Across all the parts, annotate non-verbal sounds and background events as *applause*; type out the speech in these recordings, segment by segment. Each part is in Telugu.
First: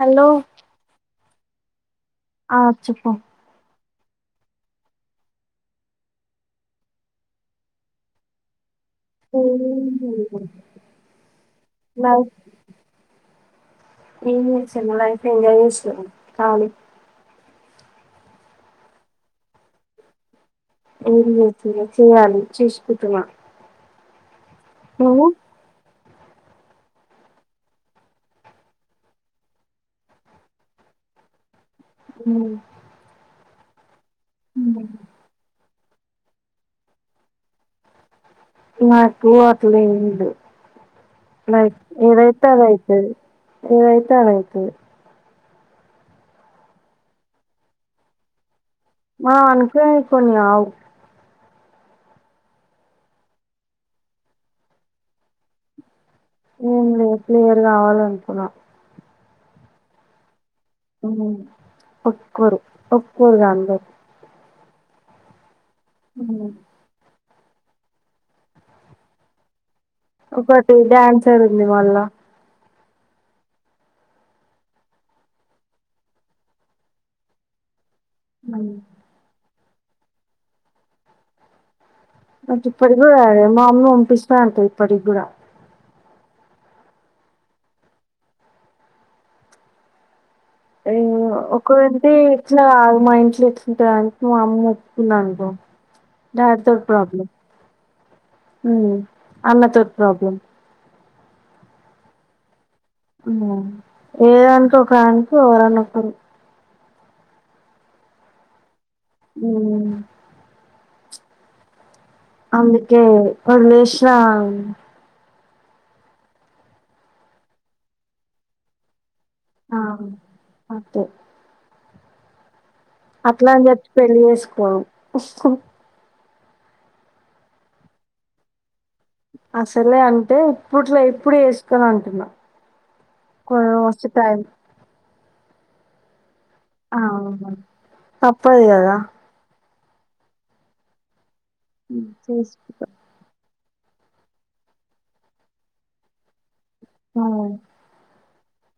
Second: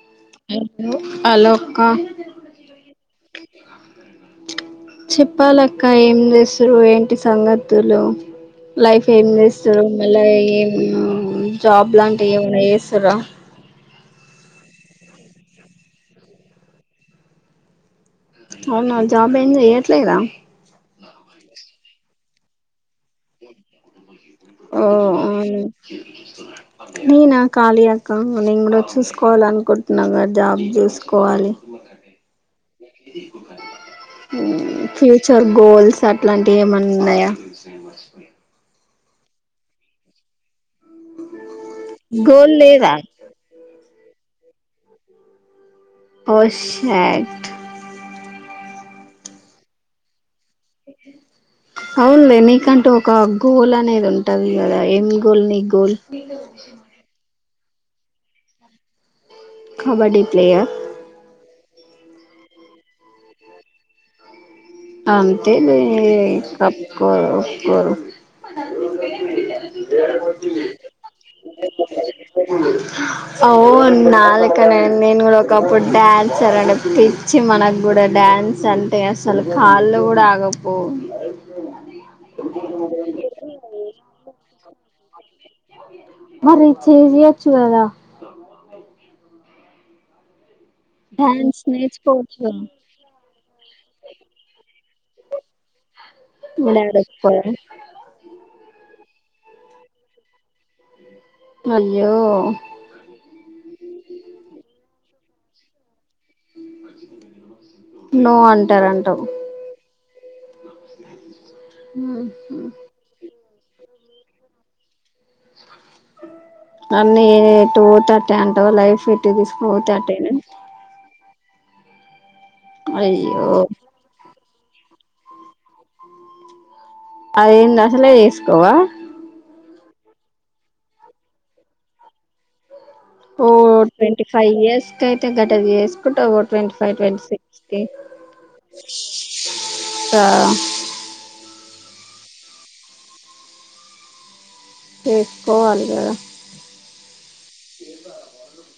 హలో మ్ మ్ అలో అక్క ఆ చెప్పు చెప్పాలక్క ఏం చేస్తురు ఏంటి సంగతులు లైఫ్ ఏం చేస్తారు మళ్ళీ ఏం జాబ్ లైఫ్ లాంటివి ఏమన్నా చేస్తారా ఏం లేదు సార్ మళ్ళీ *unintelligible* కాళి అవునా జాబ్ ఏం జెయ్యట్లేదా ఏమ్ చేతురు చేయాలి చుసుకుంటున్నా ఓ *inaudible* నేనా కాళీ అక్క నేను కూడా చూసుకోవాల అనుకుంటున్నా గదా జాబ్ జెస్కోవాలి మ్ మ్మ్ ఫ్యూచర్ గోల్స్ తాట్లాంటివి ఏమనున్నయ్య మాకు అట్లు *unintelligible* లైఫ్ ఏదైతే గోల్ లేదా అదైతది ఏద్ *unintelligible* ఓ షాట్ ఆ అనుకొ కొన్ని ఆవ్ అవునులే నీకంటు ఒక గోల్ అనేది ఉంటది కదా ఏం గోల్ నీ గోల్ వీళ్ళతో ఒక విషం ఏం మాట్లా లేదు క్లియర్ కావాలనుకున్నా కబడ్డీ ప్లేయర్ ఒక్కోరు ఒక్కరుగా అందరు ఆ అను అంతే ఈ కాపు కోవాలా బరు *unintelligible* ఒకటి డాన్సర్ ఉంది మళ్ళా అఓ నాలకనడి నేను కూడా ఒకప్పుడు డ్యాన్సర్ అంటే పిచ్చి మనకు కూడా డ్యాన్స్ నాకు అంటే అసలు కాళ్లు గూడా ఆగావ్ పో నాకు ఇప్పటికీ కూడా రాదు మా మమ్మీ పంపిస్తా అంటది పడిగుడ మరి చేయచ్చు గదా అయ్యో డ్యాన్స్ ఒకరంటే నేర్చుకోవచ్చు కదా ఎట్ల మాఇంట్లో ఎట్లాటుది అంటే మా అమ్మ ఒప్ తిండానికి పో మీ డాడ్ ఒప్పుకోరా ఉ అన్నతోటి ప్రాబ్లం అయ్యో అవునా ఏదానికి ఒకదానికి ఎవరన్న ఒకరు నో అంటారంట ఉ ఉ హు హు వోదిలేశిన అన్నీ టూథర్టీ అంటావా లైఫ్ ట్టేసు ఆ బతట్టేన అంతే అట్లా అని చెప్పి పెళ్లి చేసుకో మా ఇష్టం అదేంది అసలే చేసుకోవా అసలే అంటే ఇప్పుట్లో ఇప్పుడు చేస్కును అంటున్నా ఓ కొంచెం మస్తు టైం ట్వంటిఫైవ్ ఇయర్స్ ఏటా అయితే గట చేసుకొస్కుంటావ్ వాట్ ట్వంటిఫైవ్ ఆ ట్వంటిసిక్స్ కి తప్పదు కదా తా హు చేసుకుంటా చేసుకోవాలిగద హా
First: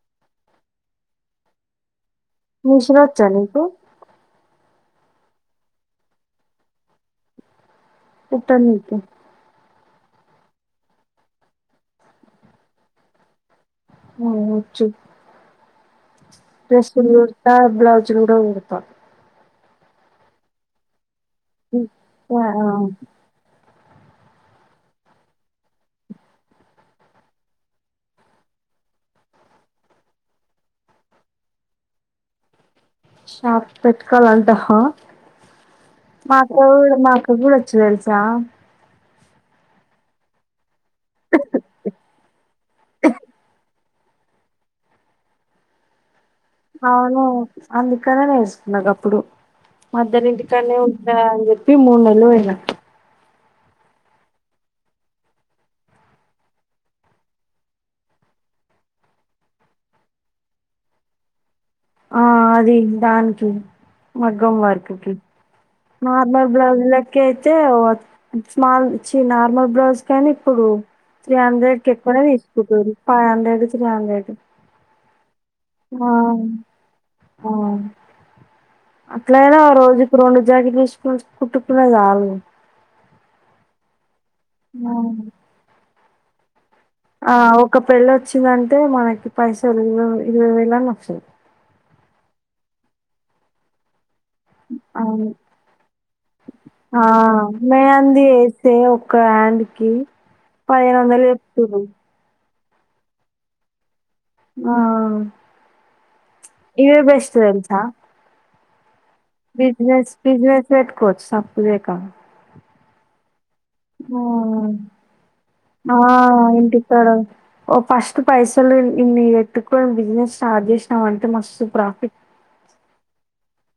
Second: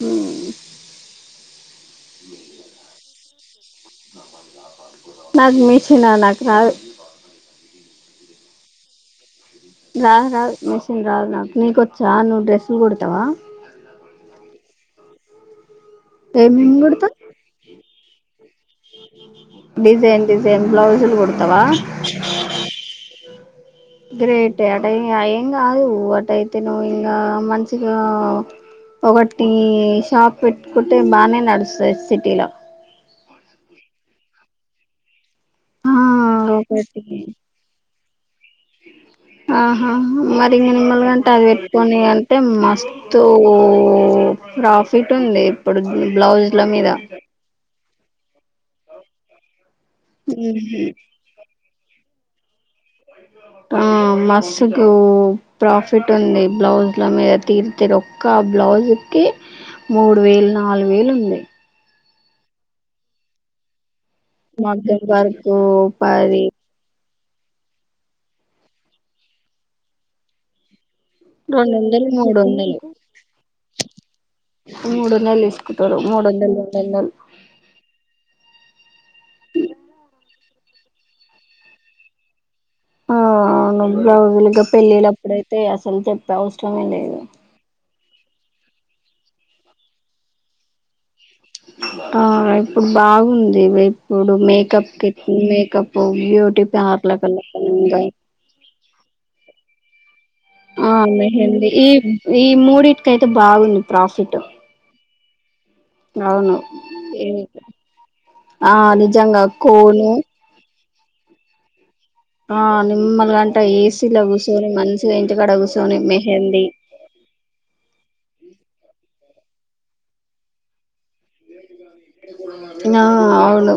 ఊ మిషనొచ్చ నీకు నాకు మిషనా నాకు రాదు. కుట్టనికి రాదు రాదు మిషిన్ రాదు నాకు, నీకొచ్చా నువ్వు డ్రెస్స కుడతావా మ్మ్ వచ్చు ఏమేమి కుడతావ్ డ్రస్సులు పాడ్ బ్లౌజ్ చుడ ఉ త డిజైన్ డిజైన్ బ్లౌజులు కు సార గ్రేటె అటైం ఏం కాదు, అటయితే నువ్వు ఇంగా మంచిగా ఒకటి షాప్ పెట్టుకుంటే బానే నడుస్స సిటీల షాప్ పెట్టుకోవాలంటా హ ఆ మాకు ఒకటి మాకు గుడ వచ్చు తెల్సా మరింగ మలగంటని పెట్టుకని అంటే మస్తు ప్రాఫిట్ ఉంది, ఇప్పుడు బ్లౌజ్ అవును, అందుకనేే నేేస్ నగప్పుడు అందరు ఇంటికాన్నే ఉంటా అని చెప్పి, మూడు నెలలు వో మ్మ్ మస్సుకు ప్రాఫిట్ ఉంది. బ్లౌజ్ల మీద తీ తీరు ఒక్క బ్లౌజ్కి మూడు వేలు నాలుగు వేలు ఉంది. ఆ అది దానికి వర్క్ మగ్గం కి వర్కు పది కెయితే వత్ స్మాల్ చి నార్మల్ బ్లౌజ్ కైన ఇప్పుడు త్రీ రెండు హండ్రెడ్ కి వందలు ఎక్కువనే మూడు వందలు తీసుకుంటురు. ఫైవ్ హండ్రెడ్ త్రీ హండ్రెడ్, ఆ వందల్ ఆ అట్లయినా ఓ రోజుకి రెండు జాకిట్లు స్కుస్ *unintelligible* ఆ అవునండి. బ్లౌజ్లక అవును పెళ్ళిలప్పుడైతే అసలు తే తౌస్ట్ ఆ ఒక పెళ్ళి వచ్చిందంటే మనకి పైసాల్ ఇర ఇరవై ఏలన్న వస్సయ్. ఆ ఇప్పుడు బాగుంది వే ఇప్పుడు మేకప్ కిట్, అవును మేకప్పు బ్యూటీ ఆ పార్లర్ కల్ల గ కీ ఆ మెహందీ ఈ ఈ మూడిటికి అయితే బాగుంది ప్రాఫిట్ ఆ అవును ఇవే బెస్ట్ తెలుసా ఆలి జంగా కోను పెట్టుకోచ్చు సాఫ్ట్ వేర్ కం ఆ నిమ్లగ న్ ఇ ఆ ఏసీలు కూర్చొని మనుషుల ఇంటికాడ ఆ కూచొని మెహంది ఇంటికాడ ఓ ఫస్ట్ పైసలు న ఎట్టుకొని బిజినెస్ స్టార్ట్ చేసినా అంటే మస్తు ప్రాఫిట్ నా అవును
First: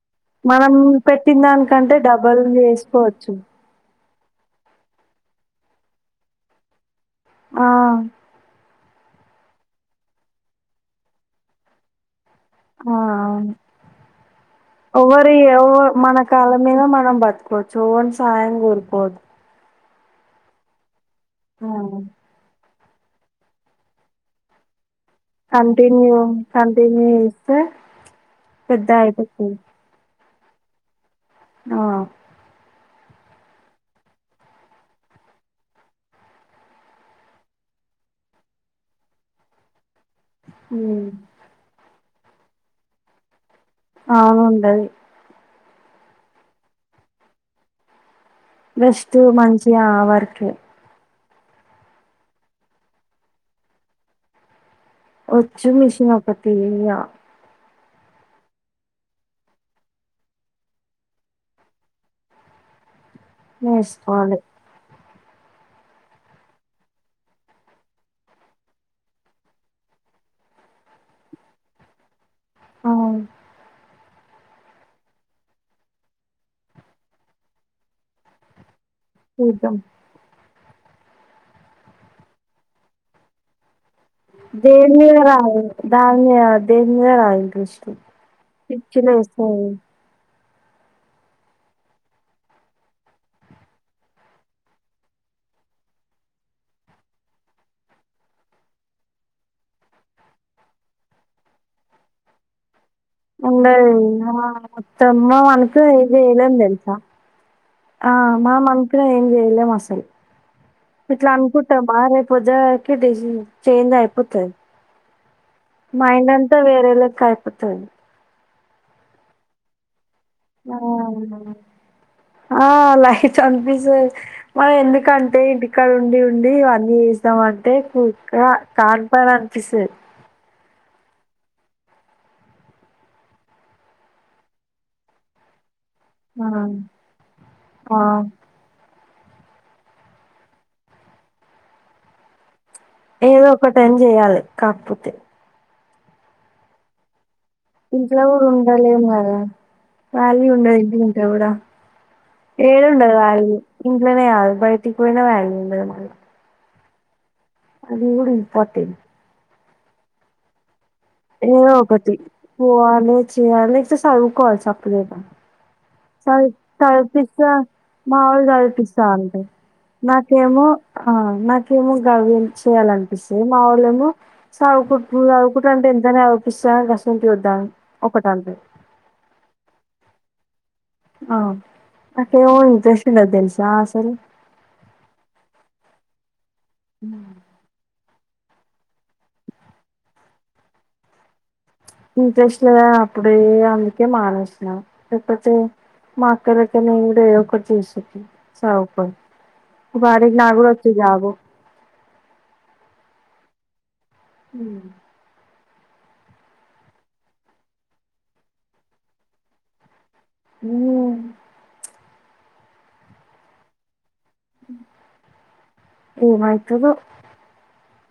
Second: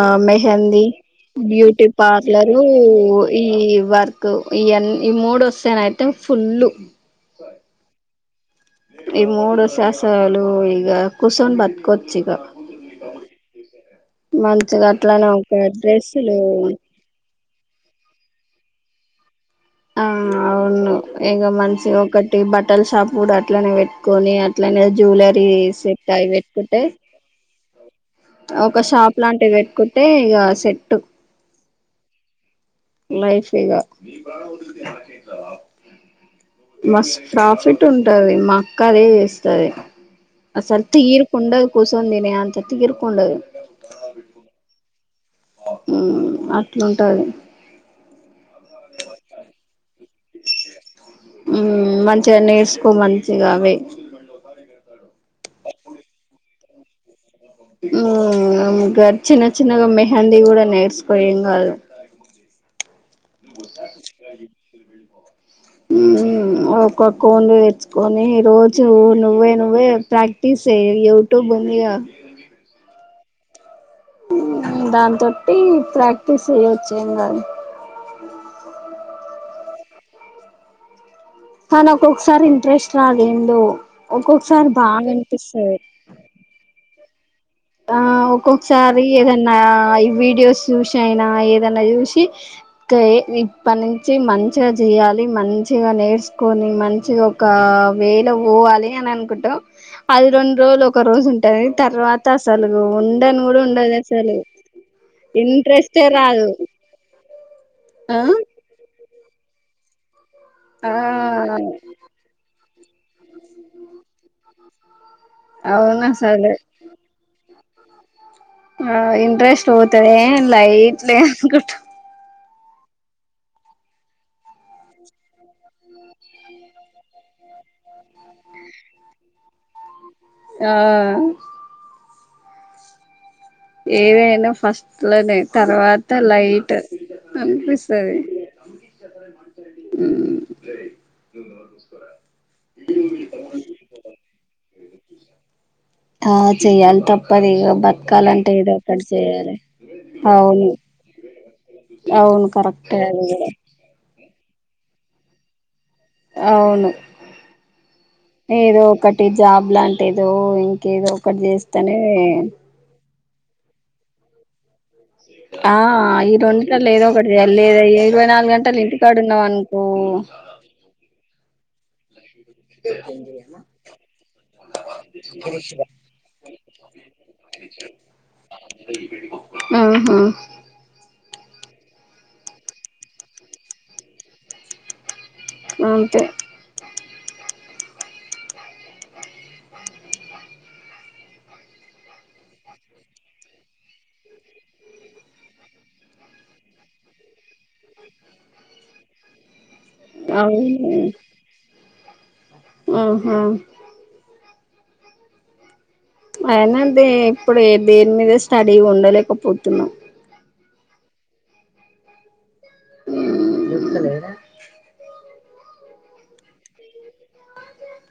అ మనం మెహంది పెట్టిన బ్యూటీ దానికంటే డబల్ పార్లరు చేసుకోవచ్చు. ఈ వర్క్ ఇవన్ని ఈ మూడు వస్తేనైతే ఫుల్లు ఆ ఈ మూడు ససలు ఈగ కుస్సోని బతుకొచ్చిగ ఆ అవును మంచిగా అట్లానే ఎవ్వరి ఒక ఎవ మన డ్రెస్సులు కాల మీద మనం బతుకచ్ ఎవరి సాయం కోరికోద్దు ఆ అవును ఇంక ఆ మనిషి ఒకటి బట్ట హోటల్ షాపు కూడా అట్లనే పెట్టుకొని అట్లనే జ్యువెలరీ సెట్ కంటిన్యూ అవి పెట్టుకుంటే కంటిన్యూ ఇస్తే ఒక షాప్ లాంటివి పెట్టుంటే ఇగా సెట్టు ఆ లైఫ్ ఇగ మస్త్ ప్రాఫిట్ ఉంటది మా అక్క అదే చేస్తది ఆ సర్త్ హ్మ్ ఈరుకుకోస ఉంది మే అంత తీరిక ఉండదు అవును ఉండది ఉ అట్లుంటది వెస్టు మంచిగ ఆ వర్కే ఉ మంచిగా నేర్స్ కో మంచిగా అవే వచ్చు మిషిన్ ఒకటి గ ఉమ్ గ చిన్న చిన్నగా మెహందీ కూడా నేర్చుకో ఏం కాదు కా నేర్చుకోవాలి. ఉమ్ ఒక్కక్కోన్ని తెచ్చుకోని రోజు నువ్వే నువ్వే ప్రాక్టీస్ చెయ్యి యూట్యూబ్ ఉందిగా అవును దాని తోటి ప్రాక్టీస్ చేయొచ్చు ఏం కాదు చూద్దాం ఆ నాకొసారి ఇంట్రెస్ట్ రాదేందో దేని మీద రాదు దాని మీద *unintelligible* *unintelligible* ఆ పిచ్చి ఒక్కొక్కసారి ఏదన్నా లేస్తది. ఈ వీడియోస్ చూసి అయినా ఏదన్నా చూసి ఇప్పటి నుంచి మంచిగా చేయాలి మంచిగా నేర్చుకోని మంచిగా ఒక వేల పోవాలి అని అనుకుంటాం. అది రెండు రోజులు ఒక రోజు ఉంటది తర్వాత్ తసలు ఉండది మొత్తమ్ మనకు ఇంట్రెస్టే ఇది రాదు చెయ్లేం తెలుసా ఆ మనం అన్కునేదేం వెళ్ళమసలు ఆ ఇట్లానుకుంటాం *unintelligible* చేంజ్ అయిపోతది అవును మైండ్ అసలు అంతా వేరేలా క ఒత్తది ఆ ఇంట్రెస్ట్ ఒ లైట్ లే అనుకుంట ఆ లైట్ అనిపిస్తది. మనం ఎందుకంటే ఇంటికాడ ఉండి ఉండి ఇవన్నీ చేస్తామంటే కానిపననిపిస్తది ఆ ఏవైనా ఫస్ట్ లోనే తర్వాత్ త ఆ లైట్ ఆ, అనిపిస్తది *inaudible* ఏదో ఒకటని చెయాలి కాకపోతే ఆ చేయ్యాలి తప్ ఇంట్లో కూడా ఉండలేం కదా చేయాలి వాల్యూ అవును ఉండదు ఇంట్లుంటె కూడా అవును ఏడ కరెక్టే ఉండదు అది కూడా వాల్యూ ఇంట్లనే కాదు బయటికి పోయిన వాల్యూ ఉండదు మల్ల అవును ఏదో ఇంపార్టెంట్ ఒకటి జాబ్ ఎలాంటిదోయ్ ఏదో ఒకటి పోవాలే చెయ్యాలేస్తే సదువుకోవాలి స *unintelligible* ఆ ఈ చదువ్ రెండిట్లలో ఏదో చదువు ఒకటి పిస్తా చేయాలి లేదా మా ఇరవై ఆవిడ నాలుగు చదువు గంటలు పిస్తా ఇంటికాడ ఉన్నాం అంటది అనుకో నాకేమో ఆ నాక్ *unintelligible* చేయాలనిపిస్తది మావోళ్ళేమో సదువుకుంట్ నువ్ సదువుకుంట అంటే ఎంతైనా సదువుపిస్త గాసొంటివి వద్దని ఒకటంటది హుమ్ ఆ నాకేమో ఇంట్రెస్ట్ ఉండదు తెల్సా అసలు అంతే హుమ్ ఇంట్రెస్ట్ లేదని అప్పుడే అందుకే మానేసిన లేకపోతే మా అక్కదగ్గరనే ఉండి ఎదో ఒకటి చేసేదాని సదువ్కొని ఈ పాటికి నాగుడ వచ్చు అవును జాబు ఊహు హూ అయినా దే ఇప్పుడు ఏ దేని మీద స్టడీగా ఉండలేకపోతున్నా అవునా వస్తలేద ఏమైతదో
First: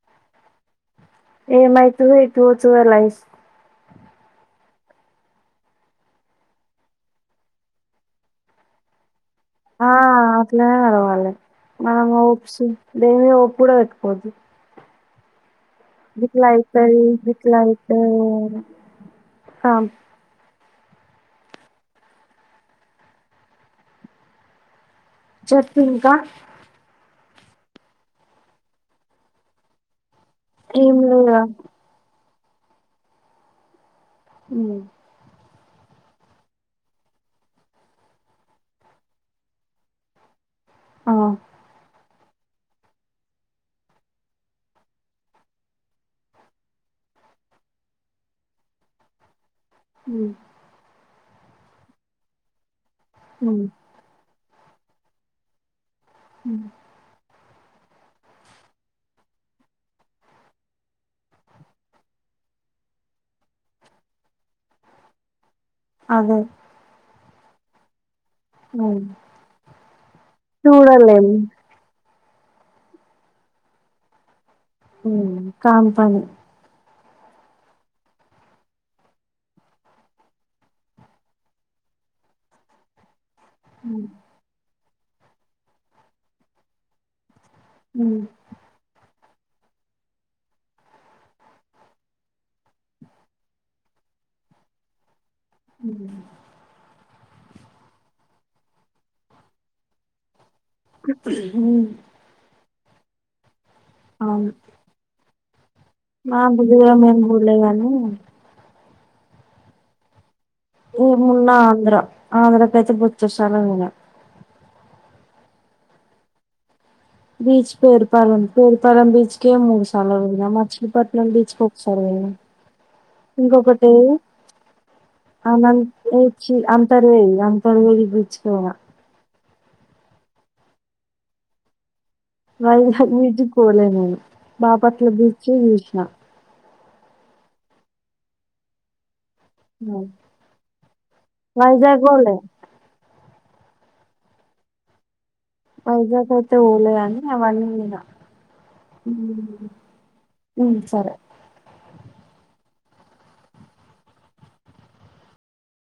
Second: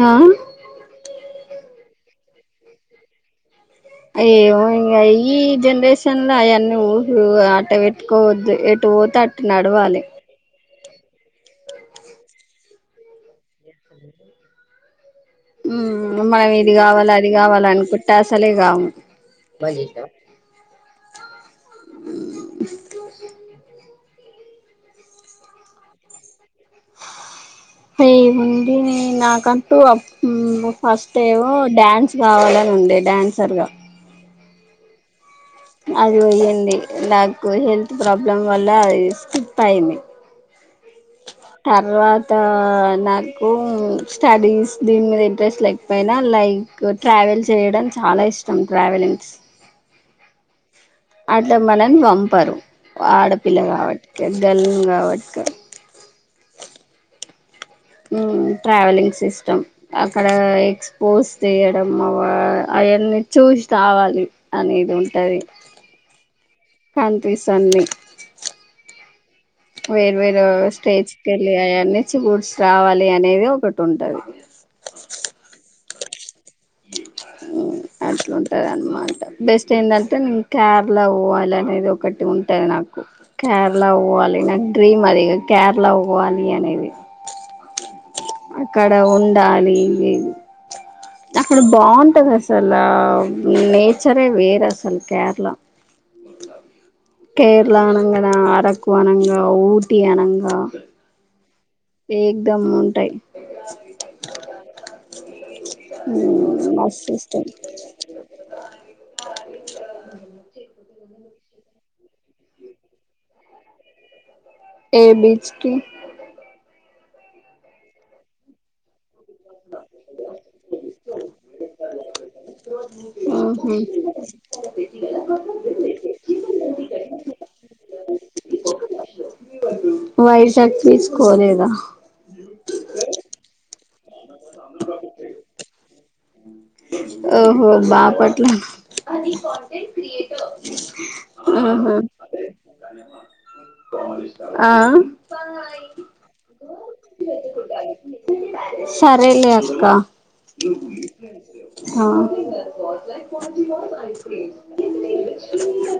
ఆ ఏమైతదో ఎటు పోతదో లైఫ్ అయ్యయ్యో ఇంగ ఈ జనరేషన్ ల ఆయన్ని ఊహలు అట్ట పెట్టుకోవద్దు ఎటు బోతే అటు ఆ ఇట్లనే నడవాలే మనం హోప్స్ దేనిమీద హోప్ కూడా పెట్టుకోవద్దు గిట్లా మనం ఇది అయితది గావాలే అది గిట్లా గావాలే అయితది అనుకుంటే అసలే అని గాము కామ్ చెప్పింకా ఏ ఉడిని నా కంటు ఉమ్ ఏం ఫస్ట్ లేదా ఏమో డ్యాన్స్ కావాలని ఉండే డ్యాన్సర్ గా ఉ అది పోయింది నాకు హెల్త్ ప్రాబ్లం వల్ల అది స్కిప్ అయింది ఆ తర్వాత నాకు స్టడీస్ దీని మీద ఇంట్రెస్ట్ లేకపోయినా లైక్ ట్రావెల్ చేయడం చాలా ఇష్టం ట్రావెలింగ్స్ హమ్ అటు మనం పంపరు ఆడపిల్ల కావాట్కెలి గల్లుంగాబట్క ఉమ్ ఉమ్ ట్రావెలింగ్ సిస్టమ్ అక్కడ ఎక్స్పోజ్ తీయడం అవ అయన్ని చూసి రావాలి అనేది ఉంటది అదే అనిపిస్తంది అవు వేరు వేరు స్టేజ్కి ఎల్లి అయాన్ని మచ్చి కూూర్చ రావాలి అనేది ఒకటి ఉంటది ఉమ్ కామ్ పని ఉమ్ అట్లుంటది అన్నమాట బెస్ట్ ఎందంటె కేరళ పోవాలి అనేది ఒకటి ఉంటది నాకు కేరళ పోవాలి నాన్ డ్రీమ్ అది ఇగ కేరళ పోవాలి అనేది ఉమ్ అక్కడ ఉన్ డాలి అక్కడ బాగుంటది అసల నేచరే వేరే అసల్ కేరళ ఊ కేరళ అనంగా నా అరకు అనంగా ఊటీ అనంగా *unintelligible* ఏకదం మున్ ఉంటయి అవును. మా బుధగా మస్తు మేము బూలేగానీ ఆ *unintelligible* గానీ ఏమున్న ఆంధ్ర ఆంధ్రకైతే బోచ్చుడు సార్లు పోయిన ఏ బీచ్ కి బీచ్ పేరు పాలెం పేరు పాలెం బీచ్ కే మూడు సార్లు పోయినా. మచ్చిలీపట్నం బీచ్ కి ఒకసారి పోయినా. ఇంకొకటి అనచ్చి అంతర్వేయిది అంతర్వేయిది బీచుకుపోయినా వైజాక్ తీసుకోలేదా వైజగ్ బీచ్కి పోలే నేను బాపట్ల బీచే చూసినా ఓహో బాపట్ల. ఉ ఆహా వైజాగ్ పోలే ఆ వైజాగ్ అయితే పోలే గాని అవన్నీ పోయినా సరేలే అక్క ఉమ్ సరే ఆ